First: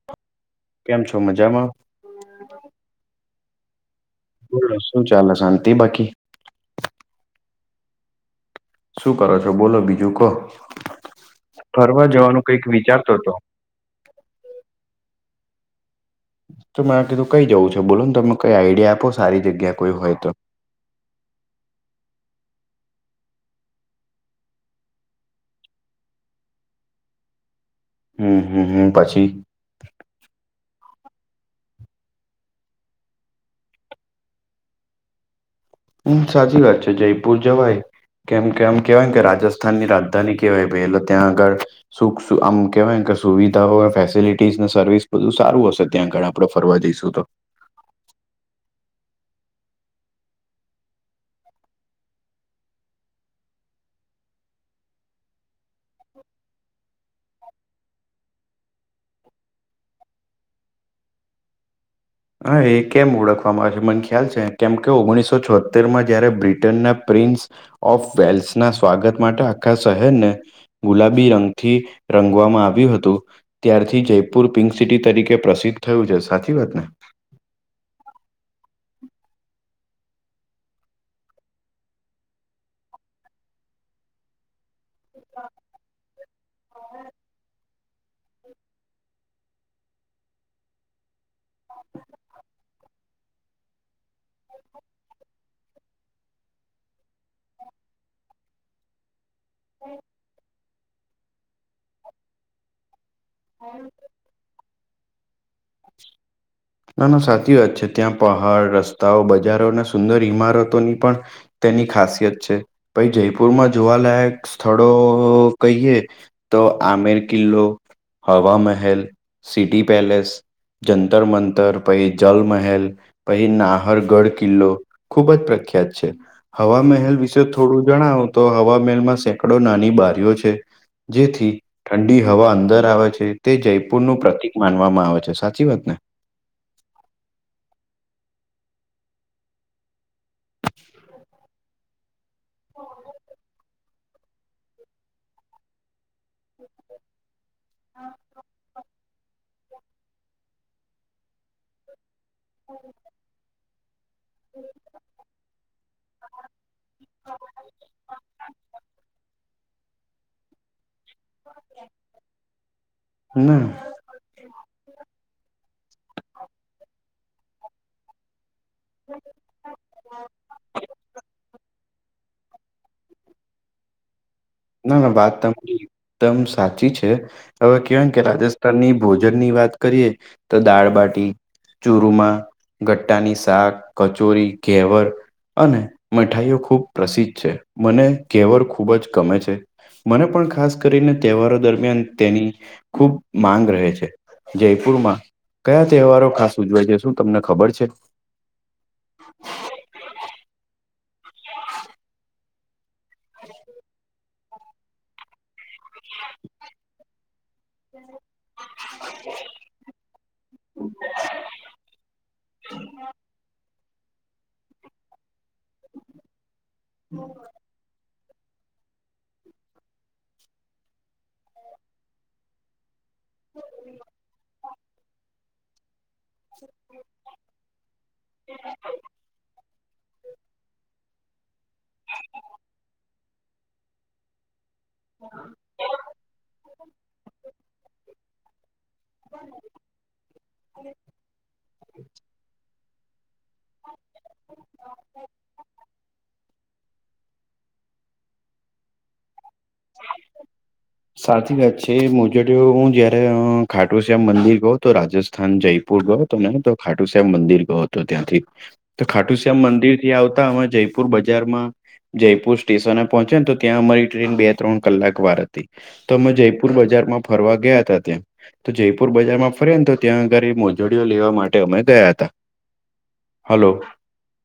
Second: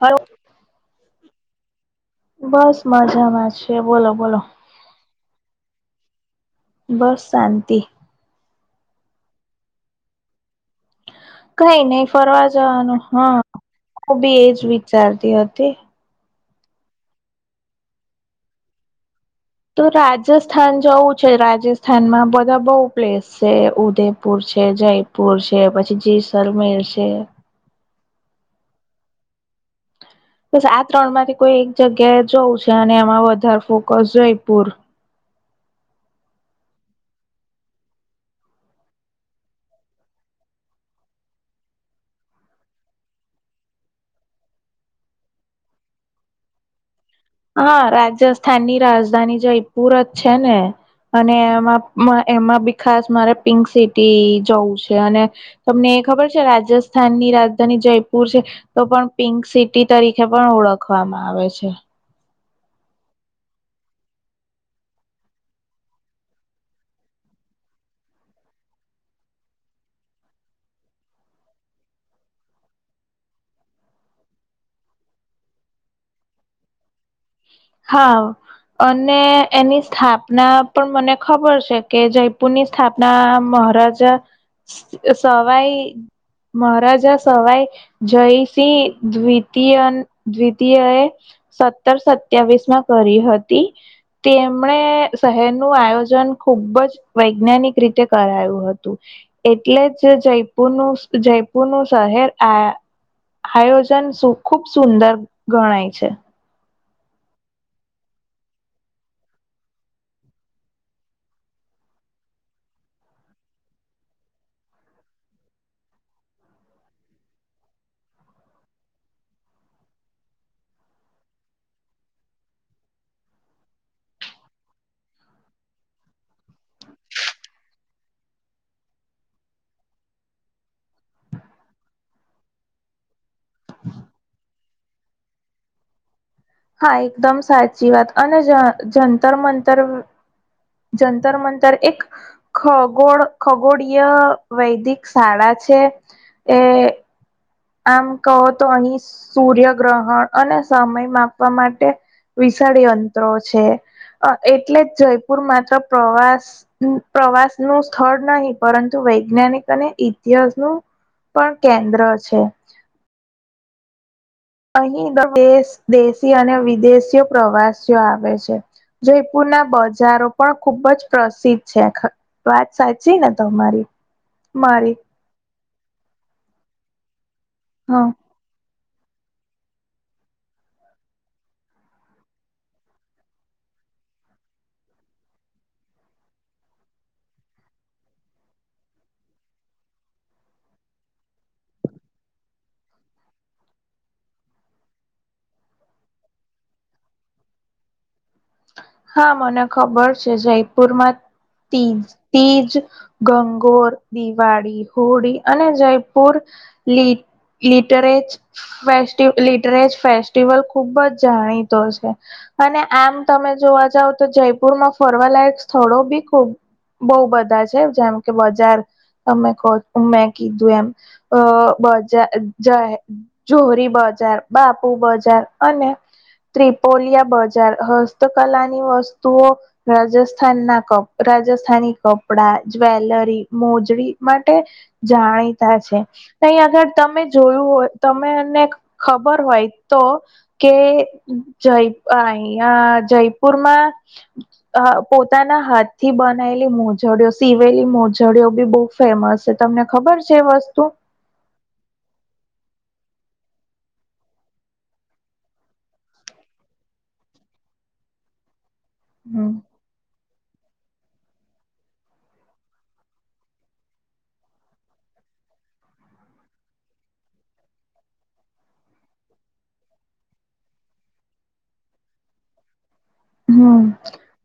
Hello કેમ છો મજામાં? બસ મજામાં છે, બોલો બોલો. બોલો શું ચાલે શાંતિ બાકી બસ શાંતી. શું કરો છો, બોલો બીજું કો? કઈ નઈ ફરવા જવાનું હતો હા હું બી એજ વિચારતી હતી. તો મે આ કીધું કઈ જવું બોલો ને તમે કઈ આઈડિયા આપો. સારી જગ્યા તો કોઈ હોય રાજથ સ્થાન જવું છે રાજસ્થાનમાં બધા બહુ પ્લેસ છે ઉદયપુર છે જય પુર છે પછી જેસલમેર છે. હમ હમ હમ પછી બસ આ ત્રણમાંથી કોઈ એક જગ્યાએ જવું છે અને એમાં વધારે ફોકસ જયપુર હમ સાચી વાત છે જયપુર જવાય કેમ કેમ કેહેવાય કે રાજસ્થાનની રાજધાની કેહેવાય ભાઈ એલે ત્યાં આગળ સુખ આમ કેવાય કે સુવિધાઓ ફેસિલિટીઝ સર્વિસ બધું સારું હશે ત્યાં આગળ આપણો ફરવા જઈશું તો હા, રાજસ્થાનની રાજધાની જયપુર જ છે ને અને એમાં એમાં બી ખાસ મારે પિંક સિટી જવું છે અને તમને એ ખબર છે રાજસ્થાન ની રાજધાની જયપુર છે. તો પણ પિંક સિટી તરીકે પણ ઓળખવામાં આવે છે. હા, એ કેમ ઓળખવામાં આવે છે મને ખ્યાલ છે કેમ કે ઓગણીસો છોતેરમાં જયારે બ્રિટનના પ્રિન્સ ઓફ વેલ્સના સ્વાગત માટે આખા શહેરને ગુલાબી રંગથી રંગાવામાં આવ્યું હતું. ત્યારથી જયપુર પિંક સિટી તરીકે પ્રસિદ્ધ થયું છે સાચી વાતને હા. અને એની સ્થાપના પણ મને ખબર કે જયપુરની સ્થાપના મહારાજા સવાઈ મહરાજા સવાઈ જયસિંહ દ્વિતય દ્વિતીય એ સ સતર સત્યાવીસમાં કરી હતી. તે તેમણે શહેર નું આયોજન ખુબ જ વૈજ્ઞાનિક રીતે કરાયું હતું. એટલે જ જયપુરનું જયપુર નુ શહેર આ આયોજન ખુબ સુંદર ગણાય છે. ના, ના સાચી વાત છે ત્યાં પહાડ રસ્તાઓ બજારો અને સુંદર ઇમારતોની પણ તેની ખાસિયત છે ભાઈ જયપુરમાં જોવાલાયક સ્થળો કહીએ. તો આમીર કિલ્લો હવા મહેલ સિટી પેલેસ જંતર મંતર પછ જલમહેલ પહી નાહરગઢ કિલ્લો ખૂબ જ પ્રખ્યાત છે. હવા મહેલ વિશે થોડું જણાવો તો હવા મહેલમાં સેંકડો નાની બારીઓ છે. જેથી ઠંડી હવા અંદર આવે છે તે જયપુર નું પ્રતિક માનવામાં આવે છે, સાચી વાત ને? હા, એકદમ સાચી વાત અને જ-જંતર મંતર જંતર મંતર એક ખગોળ ખગોળય વૈદિક શાળા છે એ આમ કહો તો અહીં સૂર્ય ગ્રહણ અને સમય માપવા માટે વિશાળ યંત્રો છે અ એટલે જ જયપુર માત્ર પ્રવાસ પ્રવાસનું સ્થળ નહીં પરંતુ વૈજ્ઞાનિક અને ઇતિહાસનું પણ કેન્દ્ર છે. [inaudible] અહી [inaudible] દેશી અને વિદેશીઓ પ્રવાસીઓ આવે છે. જયપુરના બજારો પણ ખુબ જ પ્રસિદ્ધ છે આખા વાત સાચી ને તમારી? મારી ના ના વાત [inaudible] [inaudible] દમ સાચી છે હવે હા કહેવાયન કે રાજ તરની ભોજનની વાત કરીએ તો દાળબાટી, ચૂરમાં, ગટ્ટાની શાક, કચોરી, ઘેવર અને મઠાઈઓ ખૂબ પ્રસિદ્ધ છે. મને ઘેવર ખૂબ જ ગમે છે. મને પણ ખાસ કરીને તહેવારો દરમિયાન તેની ખુબ માંગ રહે છે. જયપુરમાં કયા તહેવારો ખાસ ઉજવાય છે? શું તમને ખબર છે? હા, મને ખબર છે જયપુરમાં તીજ તીજ, ગંગોર, દિવાળી, હોળી અને જયપુર લી- લિટરેજ ફેસ્ટિવ લિટરેજ ફેસ્ ટીવલ ખુબ જ જાણીતો છે અને આમ તમે જોવા જાવ તો જયપુરમાં ફરવાલાયક સ્થળો બી ખુબ બહુ બધા છે જેમ કે બજાર તમે કો મેં કીધું એમ અ બજા જાહે જોહરી બજાર, બાપુ બજાર અને ત્રિપોલિયા બજાર હ સ્તકલાની વસ્તુઓ રાજસ્થાનના કપ રાજસ્થાની કપડા, જ્વેલરી, મોજડી માટે જાણીતા છે. અઈ આગળ તમે જોયું હોય તમે અને ખબર હોય તો કે જય અહીયા જયપુરમાં હ પોતાના હાથથી બનાએલી મોજડીઓ, સીવેલી મોજડીઓ બી બહુ ફેમસ છે તમને ખબર છે વસ્તુ સાચી વાત છે મોજડીઓ હું જયારે અ ખાટું શ્યામ મંદિર ગયો તો રાજસ્ થાન જયપુર ગયો હતો ને તો ખાટું શ્યામ મંદિર ગયો હતો ત્યાંથી તો ખાટું શ્યામ મંદિર થી આવતા અમે હમણાં જયપુર બજારમાં જયપુર સ્ટેશન પહોંચ્યાન તો ત્યાં અમારી ટ્રેન બે-ત્રણ કલાક વાર હ તી તો અમે જયપુર બજારમાં ફરવા ગયા હતા ત્યાં તો જયપુર બજારમાં ફર્યાન તો ત્યાં આગળે મોજડીઓ લેવા માટે અમે ગયા હતાં. હમ્મ,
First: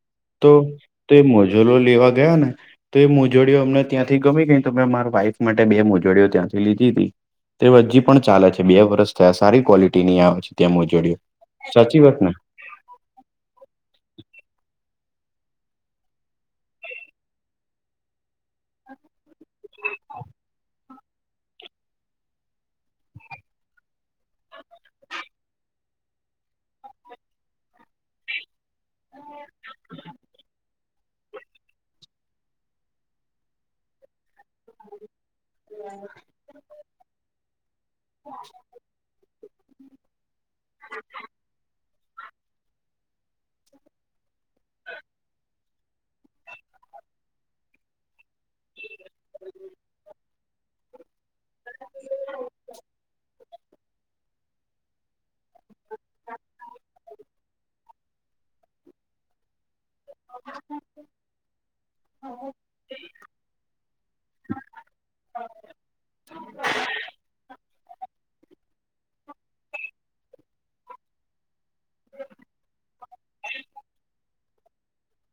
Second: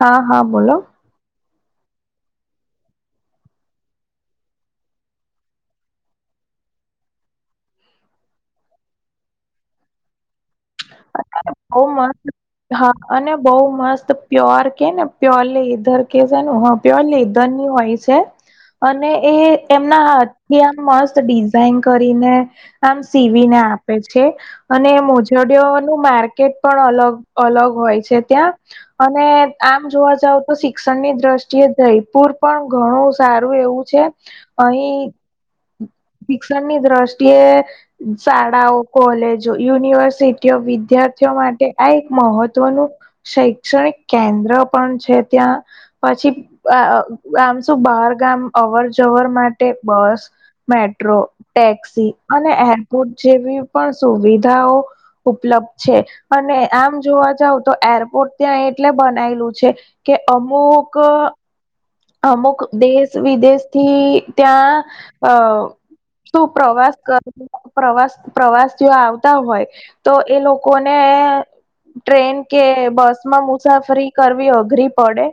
હા હા, બોલો. તે એ મોજલો લેવા ગયાને તો એ મોજડીઓ અમને ત્યાંથી ગમી ગઈ તો મેં મારા વાઈફ મા ટે બે મોજડીઓ ત્યાંથી લીધી હતી, તો હજી પણ ચાલે છે, બે વર્ષ થયા. સારી ક્વોલિટીની આવે છે. ત્યાં મોજડીઓ, બહુ સાચી મસ્ત વાતને? હા અને બઉ મસ્ત પ્યોર કેને પ્યોરલી લેધર કે છે ને [unintelligible] પ્યોર લેધરની હોય છે. અને એ એમનાથી આમ મસ્ત ડિઝાઇન કરીને આમ સીવીને આપે છે, અને મોજડીયો નુ માર્કેટ પણ અલગ અલગ હોય છે, ત્યાં અને આમ જોવા જાવતો શી ક્ષણની દ્રષ્ટિએ જયપુર પણ ઘણું સારું એવું છે, અહીં શિક્ષણની દ્રષ્ટિએ શાળાઓ, કોલેજો, યુનિવર્સિટીઓ, વિદ્યાર્થીઓ માટે આ એક મહત્વનું શૈક્ષણિક કેન્દ્ર પણ છે, ત્યાં પછી આ આમ શું બહાર ગામ અવર જવર માટે બસ મેટ્રો, ટેક્સી અને એરપોર્ટ જેવી પણ સુવિધાઓ ઉપલબ્ધ છે, અને આમ જોવા જાવતો એરપોર્ટ ત્યાં એટલે બનાયેલું છે. કે અમુક અમુક દેશ વિદેશથી ત્યાં અ શું પ્રવાસ કરી પ્રવાસ પ્રવાસ જો આવ તા હોય તો એ લોકોને ટ્રેન કે બસમાં મુસાફરી કરવી અઘરી પડે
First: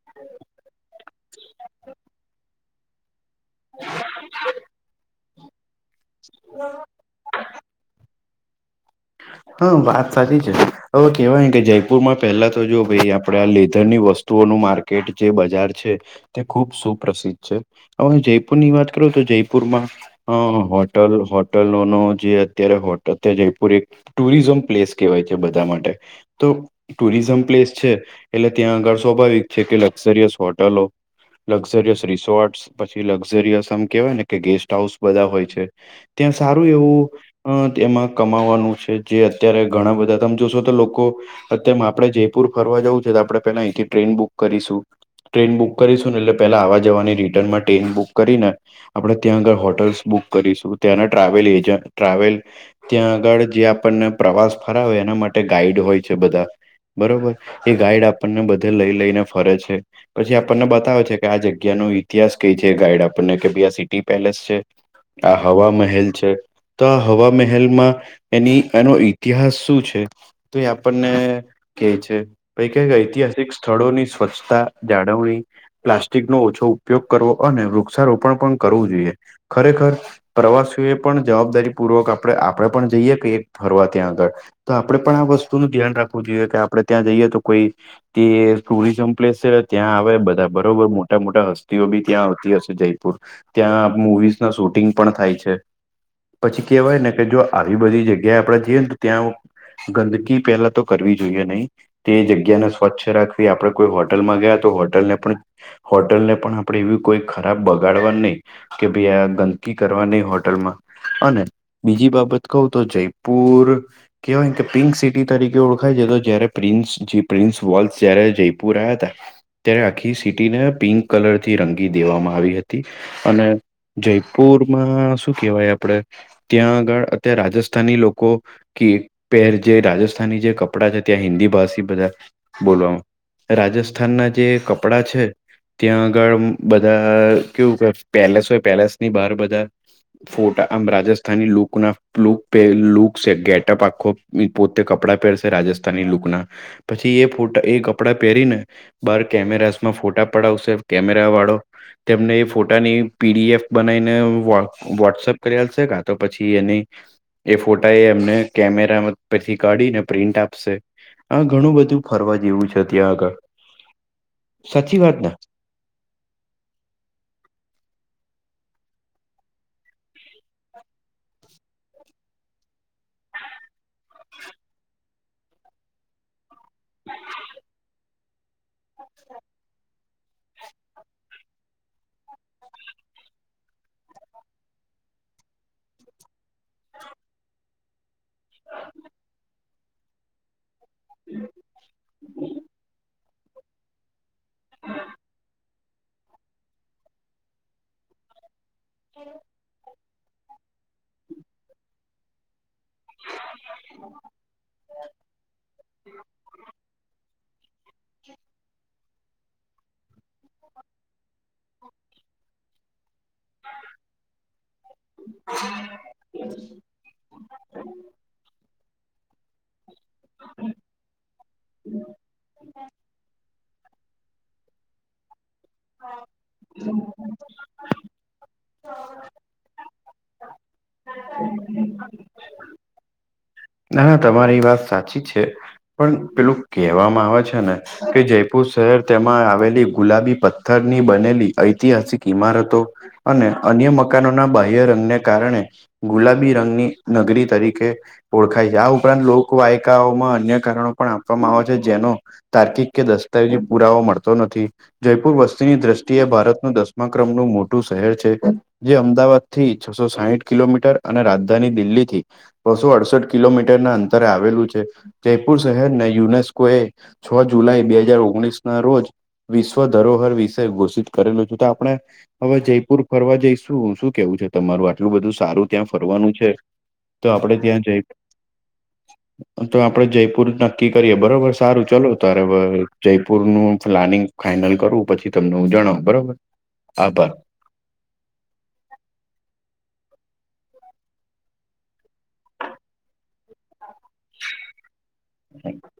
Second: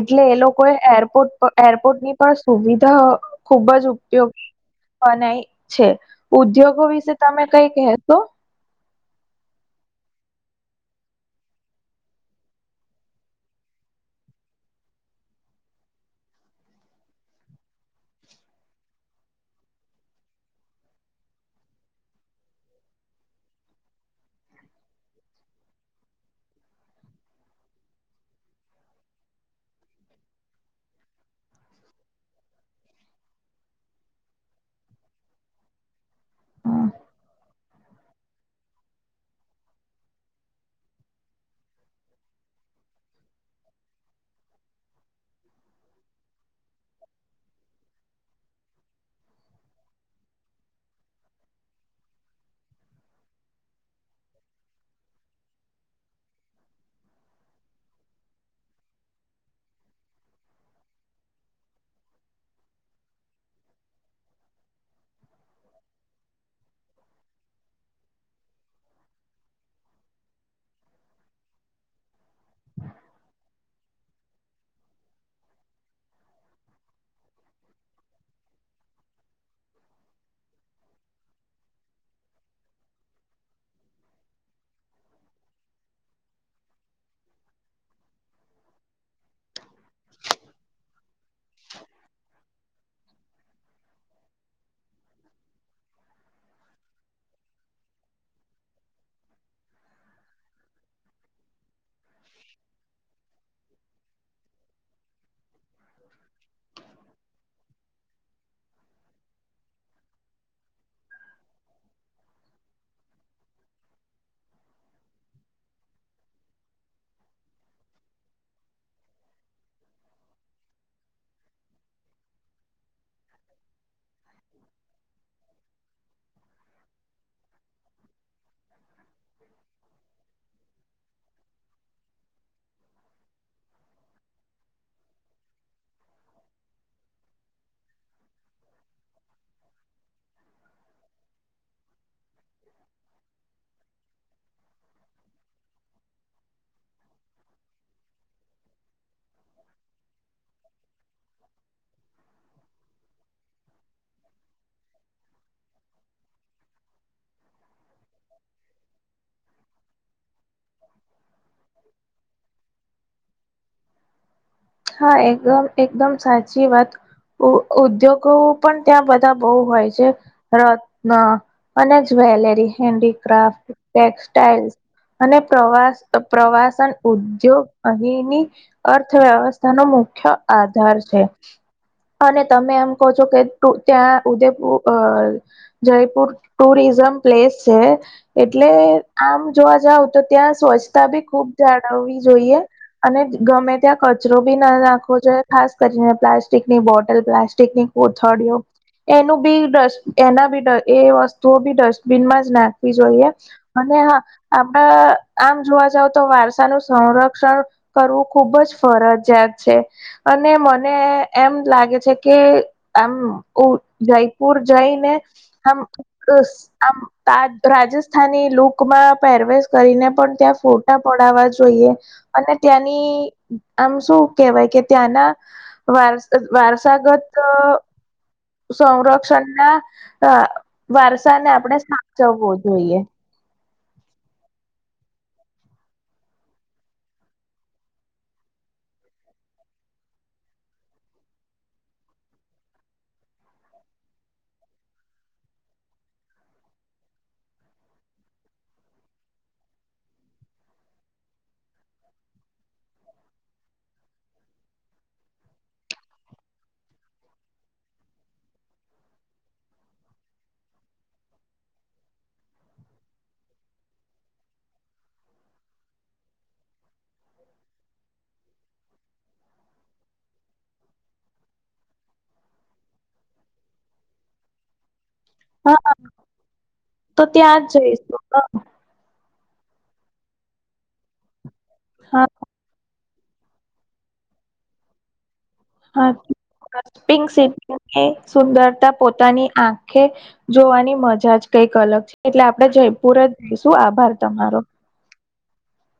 એટલે એ લોકો એ એરપોર્ટ એરપોર્ટ ની પણ સુ સુવિધા ખુબ જ ઉપયોગ બનાય છે, ઉદ્યોગો વીશે તમે કંઈ કેશો? હા [inaudible] હ વાત સાચી છે, હવે કેહેવાય કે જયપુરમાં પેલા તો જો ભાઈ આપણેે આ લેધરની વસ તો ઓનું માર્કેટ જે બજાર છે. તે ખુબ સુપ્રસિદ્ધ છે, હવે જયપુરની વાત કરો તો જયપુરમાં હ હોટલ હોટલોનો જે અત્યારે હોટ અતયા જયપુર એ ટુરિઝમ પ્લેસ કહેવાય છે, બધા માટે તો ટુરિઝમ પ્લેસ છે. એટલે ત્યાં આગળ સ્વાભાવિક છે, કે લક્ઝરિયસ હોટલો લક્ઝરિયસ રિસોર્ટસ પછી લક્ઝરિયસ આમ કેવાયને કે ગેસ્ટ હાઉસ બધા હોય છે. ત્યાં સારું એવું અ તેમાં કમાવાનું છે જે અત્યારે ઘણા બધા તમે જોશો તો લોકો [unintelligible] આપડે જયપુર ફરવા જવું છે, તો આપણે પેલા અહીંથી ટ્રેન બુક કરીશું. ટ્રેન બુક કરીશું ને એટલે પેલા આવા જવાની રિટર્નમાં ટ્રેન બુક કરીને આપડે ત્યાં આગળ હોટલ્સ બુક કરીશું ત્યાંના ટ્રાવેલ એજ ટ્રાવેલ ત્યાં આગળ જે આપણને પ્રવાસ ફરાવે એના માટે ગાઈડ હોય છે, બધા બરોબર એ ગાઈડ આપણને બધે લઈ લઈને ફરે છે. પછી આપણને બતાવે છે, કે આ જગ્યાનો ઇતિહાસ કઈ છે, ગાઈડ આપણને કે ભાઈઆ સિટી પેલેસ છે. આ હવા મહેલ છે, તો આ હવા મહેલમાં એની એનો ઈતિહાસ શું છે, તોએ આપણને કે છે, પહી કંઈ ઐતિહાસિક સ્થળોની સ્વચ્છતા જાળવણી પ્લાસ્ટિકનો ઓછો ઉપયોગ કરવો અને વૃક્ષારોપણ પણ કરવું જોઈએ ખરેખર પ્રવાસીએ પણ જવાબદારી પૂર્વક આપણે આપડે પણ જઈએ. કે ફરવા ત્યાં આગળ તો આપડણે પણ આ વસ્તુનું ધ્યાન રાખવું જોઈએ કે આપડે ત્યાં જઈએ તો કોઈ એ ટુરિઝમ પ્લેસ છે, ત્યાં આવે બધા બરોબર મોટા મોટા હસ્તીઓ બી ત્યાં આવતી હશે જયપુર ત્યાં મુવીઝના શૂટિંગ પણ થાય છે, પછી કેહેવાય ને કે જો આવી બધી જ ગયા આપડે જેઈએ ને ત્યાં ગંદકી પેલા તો કરવી જોઈએ નઈ તે જગ્યાને સ્વચ્છ રાખવી આપણે કોઈ હોટલમાં ગયા તો હોટલને પણ હોટલને પણ આપડે એવી કોઈ ખરાબ બગાડવા નઈ કે ભાઈ આ ગંદકી કરવા નહી હોટેલમાં અને બીજી બાબત કઉ તો જઈ પૂર. કહેવાય કે પિંક સિટી તરીકે ઓળખાઈ જાય તો જ્યારે પ્રિન્સ પ્રિન્સ વોલ્સ જયારે જયપુર આવ્યા હતા. ત્યારે આખી સીટી ને પિંક કલર થી રંગી દેવામાં આવી હ તી અને જયપુરમાં શું કેહેવાય આપડે ત્યાં આગળ અત્યાર રાજસ્થાની લો કો. કે પહેર જે રાજસ્થાની જે કપડાં છે ત્યાં હિન્દી ભાષી બધા. બોલવ રાજસ્થાનના જે કપડા છે. ત્યાં આગળ બધા કેવું કે પેલેસ હોય પેલેસ ની બહાર બધા ફોટા આમ રાજસ્થાની લોકોના લોક પેહ લોક ગેટઅપ આખો પોતે કપડાં પહેરશે રાજસ્થાની લુકના. પછી એ પોતા એ કાપડા પહેરીને બાર કેમેરાસમાં ફોટા પડાવશે કેમેરા વાળો. તેમને એ ફોટાની પી ડી એફ બનાઈને વોટ્સ વોટ્સઅપ કરી આપશે કા તો પછી એની એ ફોટા એ એમને કેમેરા માંથી પછી કાઢી ને પ્રિન્ટ આપશે. હ ઘણું બધું ફરવા જેવું છે ત્યાં આગળ, સાચી હા વાત ને. એકદમ એકદમ સાચી વાત ઉદ્યોગો પણ ત્યાં બધા બો હોય છે. રત્ન અને જ્વેલેરી હેન્ડીક્રાફ્ટ ટેક્સટાઈલ્સ. અને પ્રવાસ પ્રવાસન ઉદ્યોગ અહીંની અર્થવ્યવસ્થાનો મુખ્ય આધાર છે. અને તમે એમ કહો છો કે ત્યાં ઉદેપુર અ જયપુર ટુરિઝમ પ્લેસ છે એટલે આમ જોવા જાવ તો ત્યાં સ્વચ્છ તા બી ખૂબ જાળવવી જોઈએ અને ગમે ત્યાં કચરો બી ના નાખવો જોઈએ ખાસ કરીને પ્લાસ્ટિકની બોટલ પ્લાસ્ટિકની કોથળિઓ. એનું બી ડસ એના બી ડ એ વસ્તુઓ બી ડસ્ટબિનમાં જ નાખ જોઈએ અને હા આપડા આમ જોવા જાવ તો વારસાનું સંર ક્ષણ કરવું ખુબ જ ફરજિયાત છે. અને મને એમ લાગે છે કે આમ જયપુર જઈને આમ અ આમ તા રાજસ્થાની લુ કમાં પેરવેશ કરીને પણ ત્યાં ફોટા પડાવવા જોઈએ અને ત્યાંની આમ શું કેહેવાય કે ત્યાંના વાર વારસાગત અ સંરક્ષણ ના વારસા ને આપણે સા ચવવો જોઈએ. ના તમારી વાત સાચી છે પણ પેલું કહેવામાં આવે છે ને. કે જયપુર શહેર તેમાં આવેલી ગુલાબી પથ્થરની બનેલી ઐતિહાસિક ઈમારતો. અને અન્ય મકાનોના બાહ્ય રંગને કારણે ગુલાબી રંગની નગરી તરીકે ઓળખાય છે આ ઉપરાંત લોકવાયકાઓમાં અન્ય કારણો પણ આપવામાં આવે છે જેનો તાર્કિક કે દસ્તાવેજી પુરાવો મળતો નથી. જયપુર વસ્તીની દ્રષ્ટિએ ભારતનું દસમા ક્રમનું મોટું શહેર છે. જે અમદાવાદથી છ સો સાહીઠ કિલોમીટર અને રાજધાની દિલ્હીથી બસો અડસઠ કિલોમીટરના અંતરે આવેલું છે, જયપુર શહેરને યુનેસ્કો એ છ જુલાઈ બે હાજાર ઓગણીસના રોજ વિશ્વ ધરોહર વિષય ઘોષિત કરેલું છે, તો આપણે હવે, જયપુર ફરવા જઈશું. શું કેવું છે તમારું આટલું બધું? સારું ત્યાં હા ફરવાનું છે, તો આપણે ત્યાં જ જઈ જઈશું હા તો આપણે જયપુર નક્કી કરીએ બરોબર સારું. ચલો, તારે જયપુરનું પ્લાનિંગ ફાઈનલ કરું. પછી તમને હું જણાવ બરોબર. આભાર. એ સુંદરતા પોતાની આંખે જોવાની મજા જ કઈક અલગ છે. એટલે આપણે જયપુર જ જઈશું, આભાર તમારો. હમ. [inaudible]